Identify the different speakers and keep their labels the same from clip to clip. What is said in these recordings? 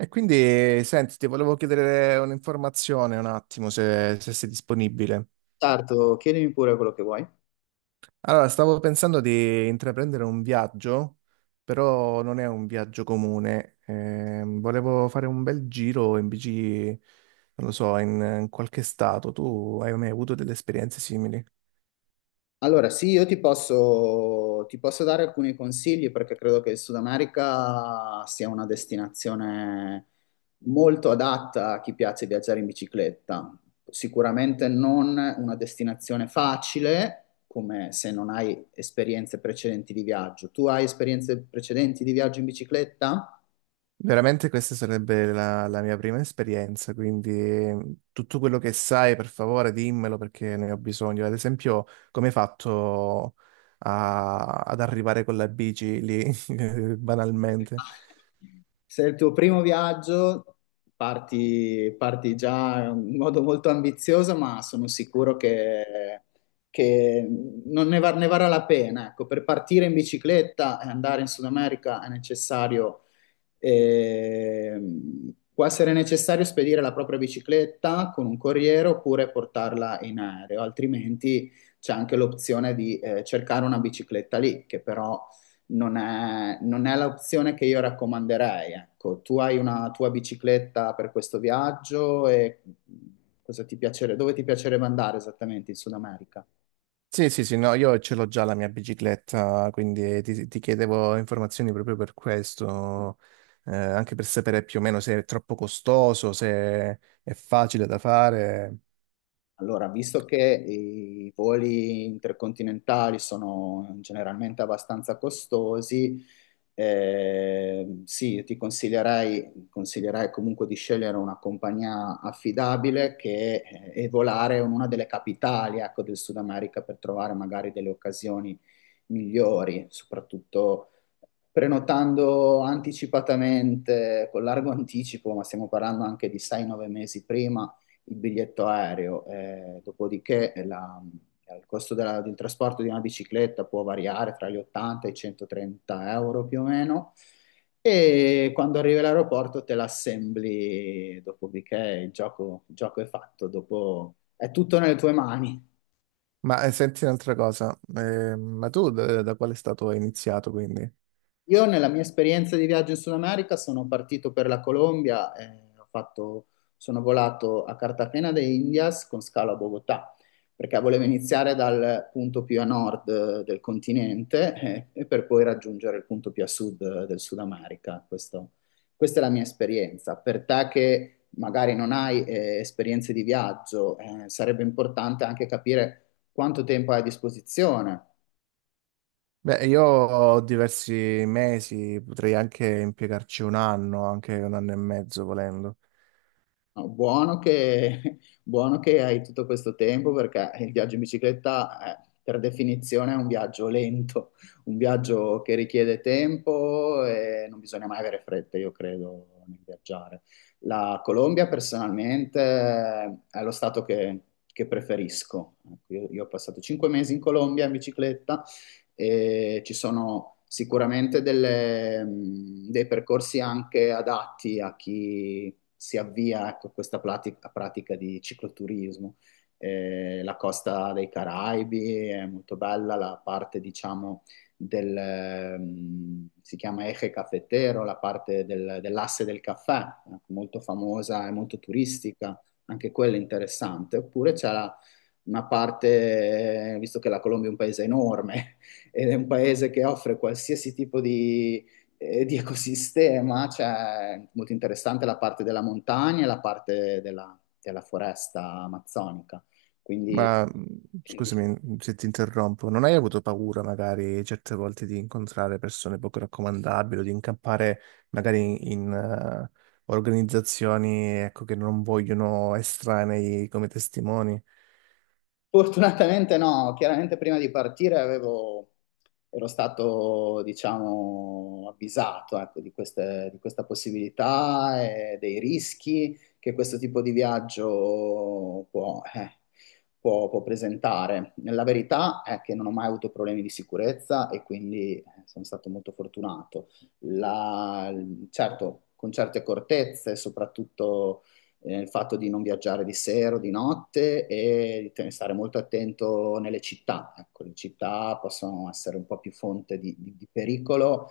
Speaker 1: E quindi, senti, ti volevo chiedere un'informazione un attimo, se sei disponibile.
Speaker 2: Sarto, chiedimi pure quello che vuoi.
Speaker 1: Allora, stavo pensando di intraprendere un viaggio, però non è un viaggio comune. Volevo fare un bel giro in bici, non lo so, in qualche stato. Tu hai mai avuto delle esperienze simili?
Speaker 2: Allora, sì, io ti posso dare alcuni consigli perché credo che il Sud America sia una destinazione molto adatta a chi piace viaggiare in bicicletta. Sicuramente non una destinazione facile, come se non hai esperienze precedenti di viaggio. Tu hai esperienze precedenti di viaggio in bicicletta?
Speaker 1: Veramente questa sarebbe la mia prima esperienza, quindi tutto quello che sai, per favore, dimmelo perché ne ho bisogno. Ad esempio, come hai fatto ad arrivare con la bici lì, banalmente?
Speaker 2: Se è il tuo primo viaggio, parti già in modo molto ambizioso, ma sono sicuro che non ne, va- ne varrà la pena. Ecco, per partire in bicicletta e andare in Sud America può essere necessario spedire la propria bicicletta con un corriere oppure portarla in aereo, altrimenti c'è anche l'opzione di cercare una bicicletta lì, che però non è l'opzione che io raccomanderei. Ecco, tu hai una tua bicicletta per questo viaggio e cosa ti piacerebbe, dove ti piacerebbe andare esattamente in Sud America?
Speaker 1: Sì, sì, sì, no, io ce l'ho già la mia bicicletta, quindi ti chiedevo informazioni proprio per questo, anche per sapere più o meno se è troppo costoso, se è facile da fare.
Speaker 2: Allora, visto che i voli intercontinentali sono generalmente abbastanza costosi, sì, io ti consiglierei comunque di scegliere una compagnia affidabile e volare in una delle capitali, ecco, del Sud America per trovare magari delle occasioni migliori, soprattutto prenotando anticipatamente, con largo anticipo, ma stiamo parlando anche di 6-9 mesi prima il biglietto aereo, dopodiché il costo del trasporto di una bicicletta può variare tra gli 80 e i 130 euro più o meno. E quando arrivi all'aeroporto te l'assembli, dopodiché il gioco è fatto, dopo è tutto nelle tue mani.
Speaker 1: Ma senti un'altra cosa, ma tu da quale stato hai iniziato quindi?
Speaker 2: Io nella mia esperienza di viaggio in Sud America sono partito per la Colombia, sono volato a Cartagena de Indias con scalo a Bogotà, perché volevo iniziare dal punto più a nord del continente e per poi raggiungere il punto più a sud del Sud America. Questa è la mia esperienza. Per te che magari non hai esperienze di viaggio, sarebbe importante anche capire quanto tempo hai a disposizione.
Speaker 1: Beh, io ho diversi mesi, potrei anche impiegarci un anno, anche un anno e mezzo volendo.
Speaker 2: No, buono che, buono che hai tutto questo tempo perché il viaggio in bicicletta, per definizione, è un viaggio lento, un viaggio che richiede tempo e non bisogna mai avere fretta, io credo, nel viaggiare. La Colombia, personalmente, è lo stato che preferisco. Ecco, io ho passato 5 mesi in Colombia in bicicletta e ci sono sicuramente dei percorsi anche adatti a chi si avvia, ecco, a pratica di cicloturismo. La costa dei Caraibi è molto bella, la parte, diciamo, si chiama Eje Cafetero, la parte dell'asse del caffè, molto famosa e molto turistica, anche quella interessante. Oppure una parte, visto che la Colombia è un paese enorme, ed è un paese che offre qualsiasi tipo di ecosistema, cioè molto interessante la parte della montagna e la parte della foresta amazzonica, quindi.
Speaker 1: Ma scusami se ti interrompo, non hai avuto paura magari certe volte di incontrare persone poco raccomandabili o di incappare magari in organizzazioni ecco, che non vogliono estranei come testimoni?
Speaker 2: Fortunatamente no, chiaramente prima di partire ero stato, diciamo, avvisato, ecco, di questa possibilità e dei rischi che questo tipo di viaggio può presentare. La verità è che non ho mai avuto problemi di sicurezza e quindi sono stato molto fortunato. La- certo, con certe accortezze, soprattutto il fatto di non viaggiare di sera o di notte e stare molto attento nelle città. Ecco, le città possono essere un po' più fonte di pericolo,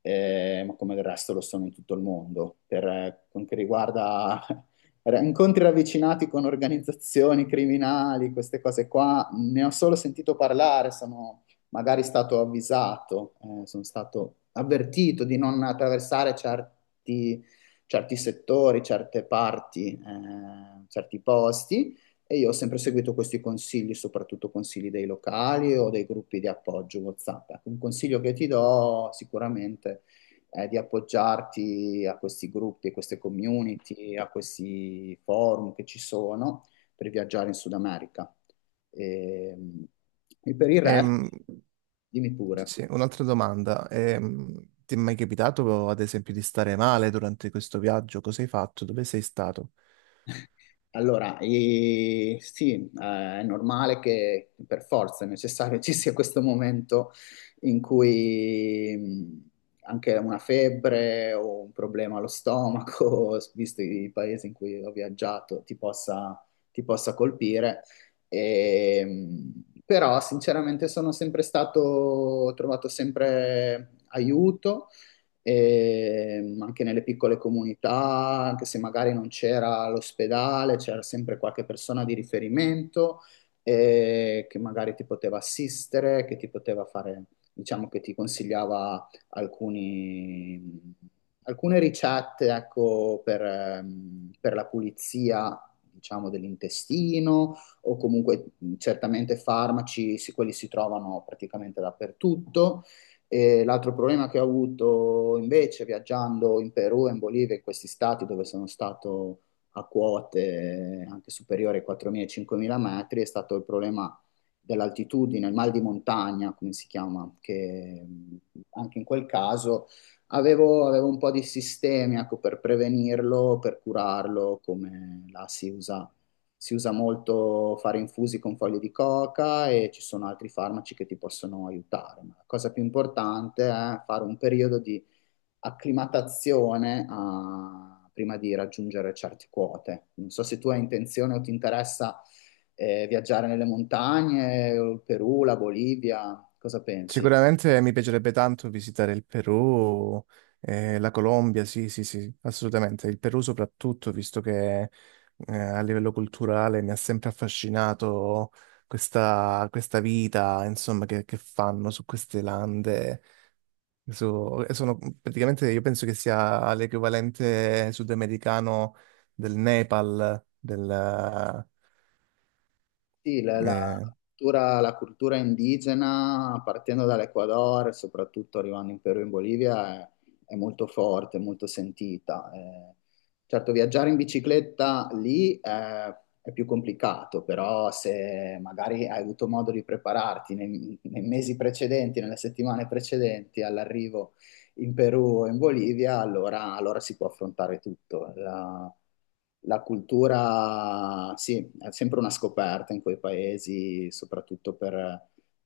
Speaker 2: ma come del resto lo sono in tutto il mondo. Per quanto riguarda incontri ravvicinati con organizzazioni criminali, queste cose qua, ne ho solo sentito parlare, sono magari stato avvisato, sono stato avvertito di non attraversare certi settori, certe parti, certi posti e io ho sempre seguito questi consigli, soprattutto consigli dei locali o dei gruppi di appoggio WhatsApp. Ecco, un consiglio che ti do sicuramente è di appoggiarti a questi gruppi, a queste community, a questi forum che ci sono per viaggiare in Sud America. E, e per il resto,
Speaker 1: Ehm,
Speaker 2: dimmi pure.
Speaker 1: Sì, un'altra domanda. Ti è mai capitato, ad esempio, di stare male durante questo viaggio? Cosa hai fatto? Dove sei stato?
Speaker 2: Allora, sì, è normale che per forza è necessario ci sia questo momento in cui anche una febbre o un problema allo stomaco, visto i paesi in cui ho viaggiato, ti possa colpire. Però, sinceramente, sono sempre stato, ho trovato sempre aiuto e anche nelle piccole comunità, anche se magari non c'era l'ospedale, c'era sempre qualche persona di riferimento che magari ti poteva assistere, che ti poteva fare, diciamo che ti consigliava alcune ricette, ecco, per la pulizia. Diciamo dell'intestino o comunque certamente farmaci, sì, quelli si trovano praticamente dappertutto e l'altro problema che ho avuto invece viaggiando in Perù e in Bolivia, in questi stati dove sono stato a quote anche superiori ai 4.000-5.000 metri, è stato il problema dell'altitudine, il mal di montagna, come si chiama, che anche in quel caso avevo un po' di sistemi, ecco, per prevenirlo, per curarlo, come la si usa molto fare infusi con foglie di coca e ci sono altri farmaci che ti possono aiutare, ma la cosa più importante è fare un periodo di acclimatazione prima di raggiungere certe quote. Non so se tu hai intenzione o ti interessa viaggiare nelle montagne, il Perù, la Bolivia, cosa pensi?
Speaker 1: Sicuramente mi piacerebbe tanto visitare il Perù, la Colombia, sì, sì, sì, assolutamente. Il Perù soprattutto, visto che a livello culturale mi ha sempre affascinato questa vita, insomma, che fanno su queste lande. Sono praticamente, io penso che sia l'equivalente sudamericano del Nepal, del,
Speaker 2: Sì, la
Speaker 1: eh,
Speaker 2: cultura indigena, partendo dall'Ecuador, soprattutto arrivando in Perù e in Bolivia, è molto forte, molto sentita. Certo, viaggiare in bicicletta lì è più complicato, però se magari hai avuto modo di prepararti nei mesi precedenti, nelle settimane precedenti all'arrivo in Perù o in Bolivia, allora si può affrontare tutto. La cultura, sì, è sempre una scoperta in quei paesi, soprattutto per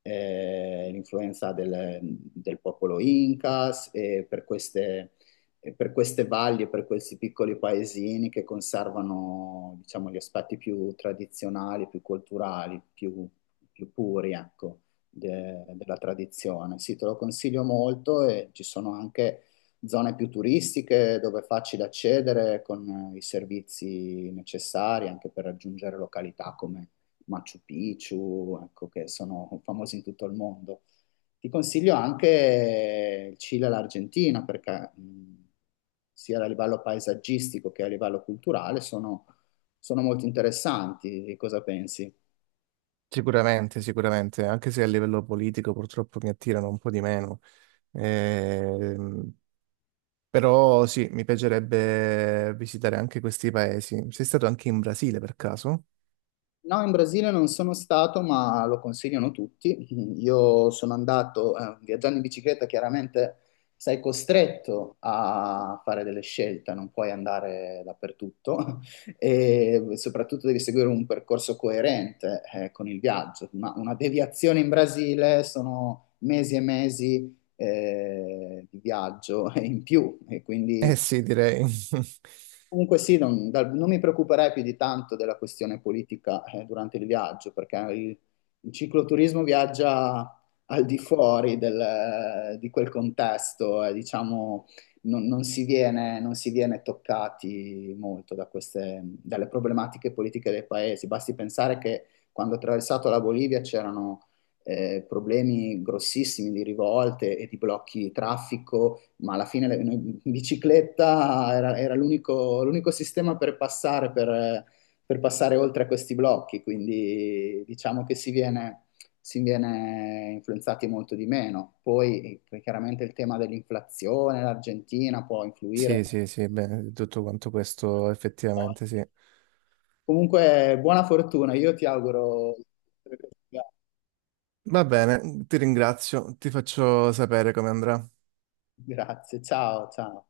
Speaker 2: l'influenza del popolo Incas e per queste valli, e per questi piccoli paesini che conservano, diciamo, gli aspetti più tradizionali, più culturali, più puri, ecco della tradizione. Sì, te lo consiglio molto e ci sono anche zone più turistiche dove è facile accedere con i servizi necessari anche per raggiungere località come Machu Picchu, ecco, che sono famosi in tutto il mondo. Ti consiglio anche il Cile e l'Argentina perché sia a livello paesaggistico che a livello culturale sono molto interessanti. Cosa pensi?
Speaker 1: sicuramente, sicuramente, anche se a livello politico purtroppo mi attirano un po' di meno. Ehm, Però sì, mi piacerebbe visitare anche questi paesi. Sei stato anche in Brasile per caso?
Speaker 2: No, in Brasile non sono stato, ma lo consigliano tutti. Io sono andato, viaggiando in bicicletta, chiaramente sei costretto a fare delle scelte, non puoi andare dappertutto e soprattutto devi seguire un percorso coerente, con il viaggio. Una deviazione in Brasile sono mesi e mesi, di viaggio in più e
Speaker 1: Eh
Speaker 2: quindi.
Speaker 1: sì, direi.
Speaker 2: Comunque sì, non mi preoccuperei più di tanto della questione politica durante il viaggio, perché il cicloturismo viaggia al di fuori di quel contesto e diciamo non si viene toccati molto da dalle problematiche politiche dei paesi. Basti pensare che quando ho attraversato la Bolivia c'erano problemi grossissimi di rivolte e di blocchi di traffico ma alla fine in bicicletta era l'unico sistema per passare oltre a questi blocchi, quindi diciamo che si viene influenzati molto di meno. Poi chiaramente il tema dell'inflazione, l'Argentina può influire.
Speaker 1: Sì, sì, sì, beh, tutto quanto questo effettivamente sì.
Speaker 2: Comunque, buona fortuna, io ti auguro.
Speaker 1: Va bene, ti ringrazio, ti faccio sapere come andrà.
Speaker 2: Grazie, ciao, ciao.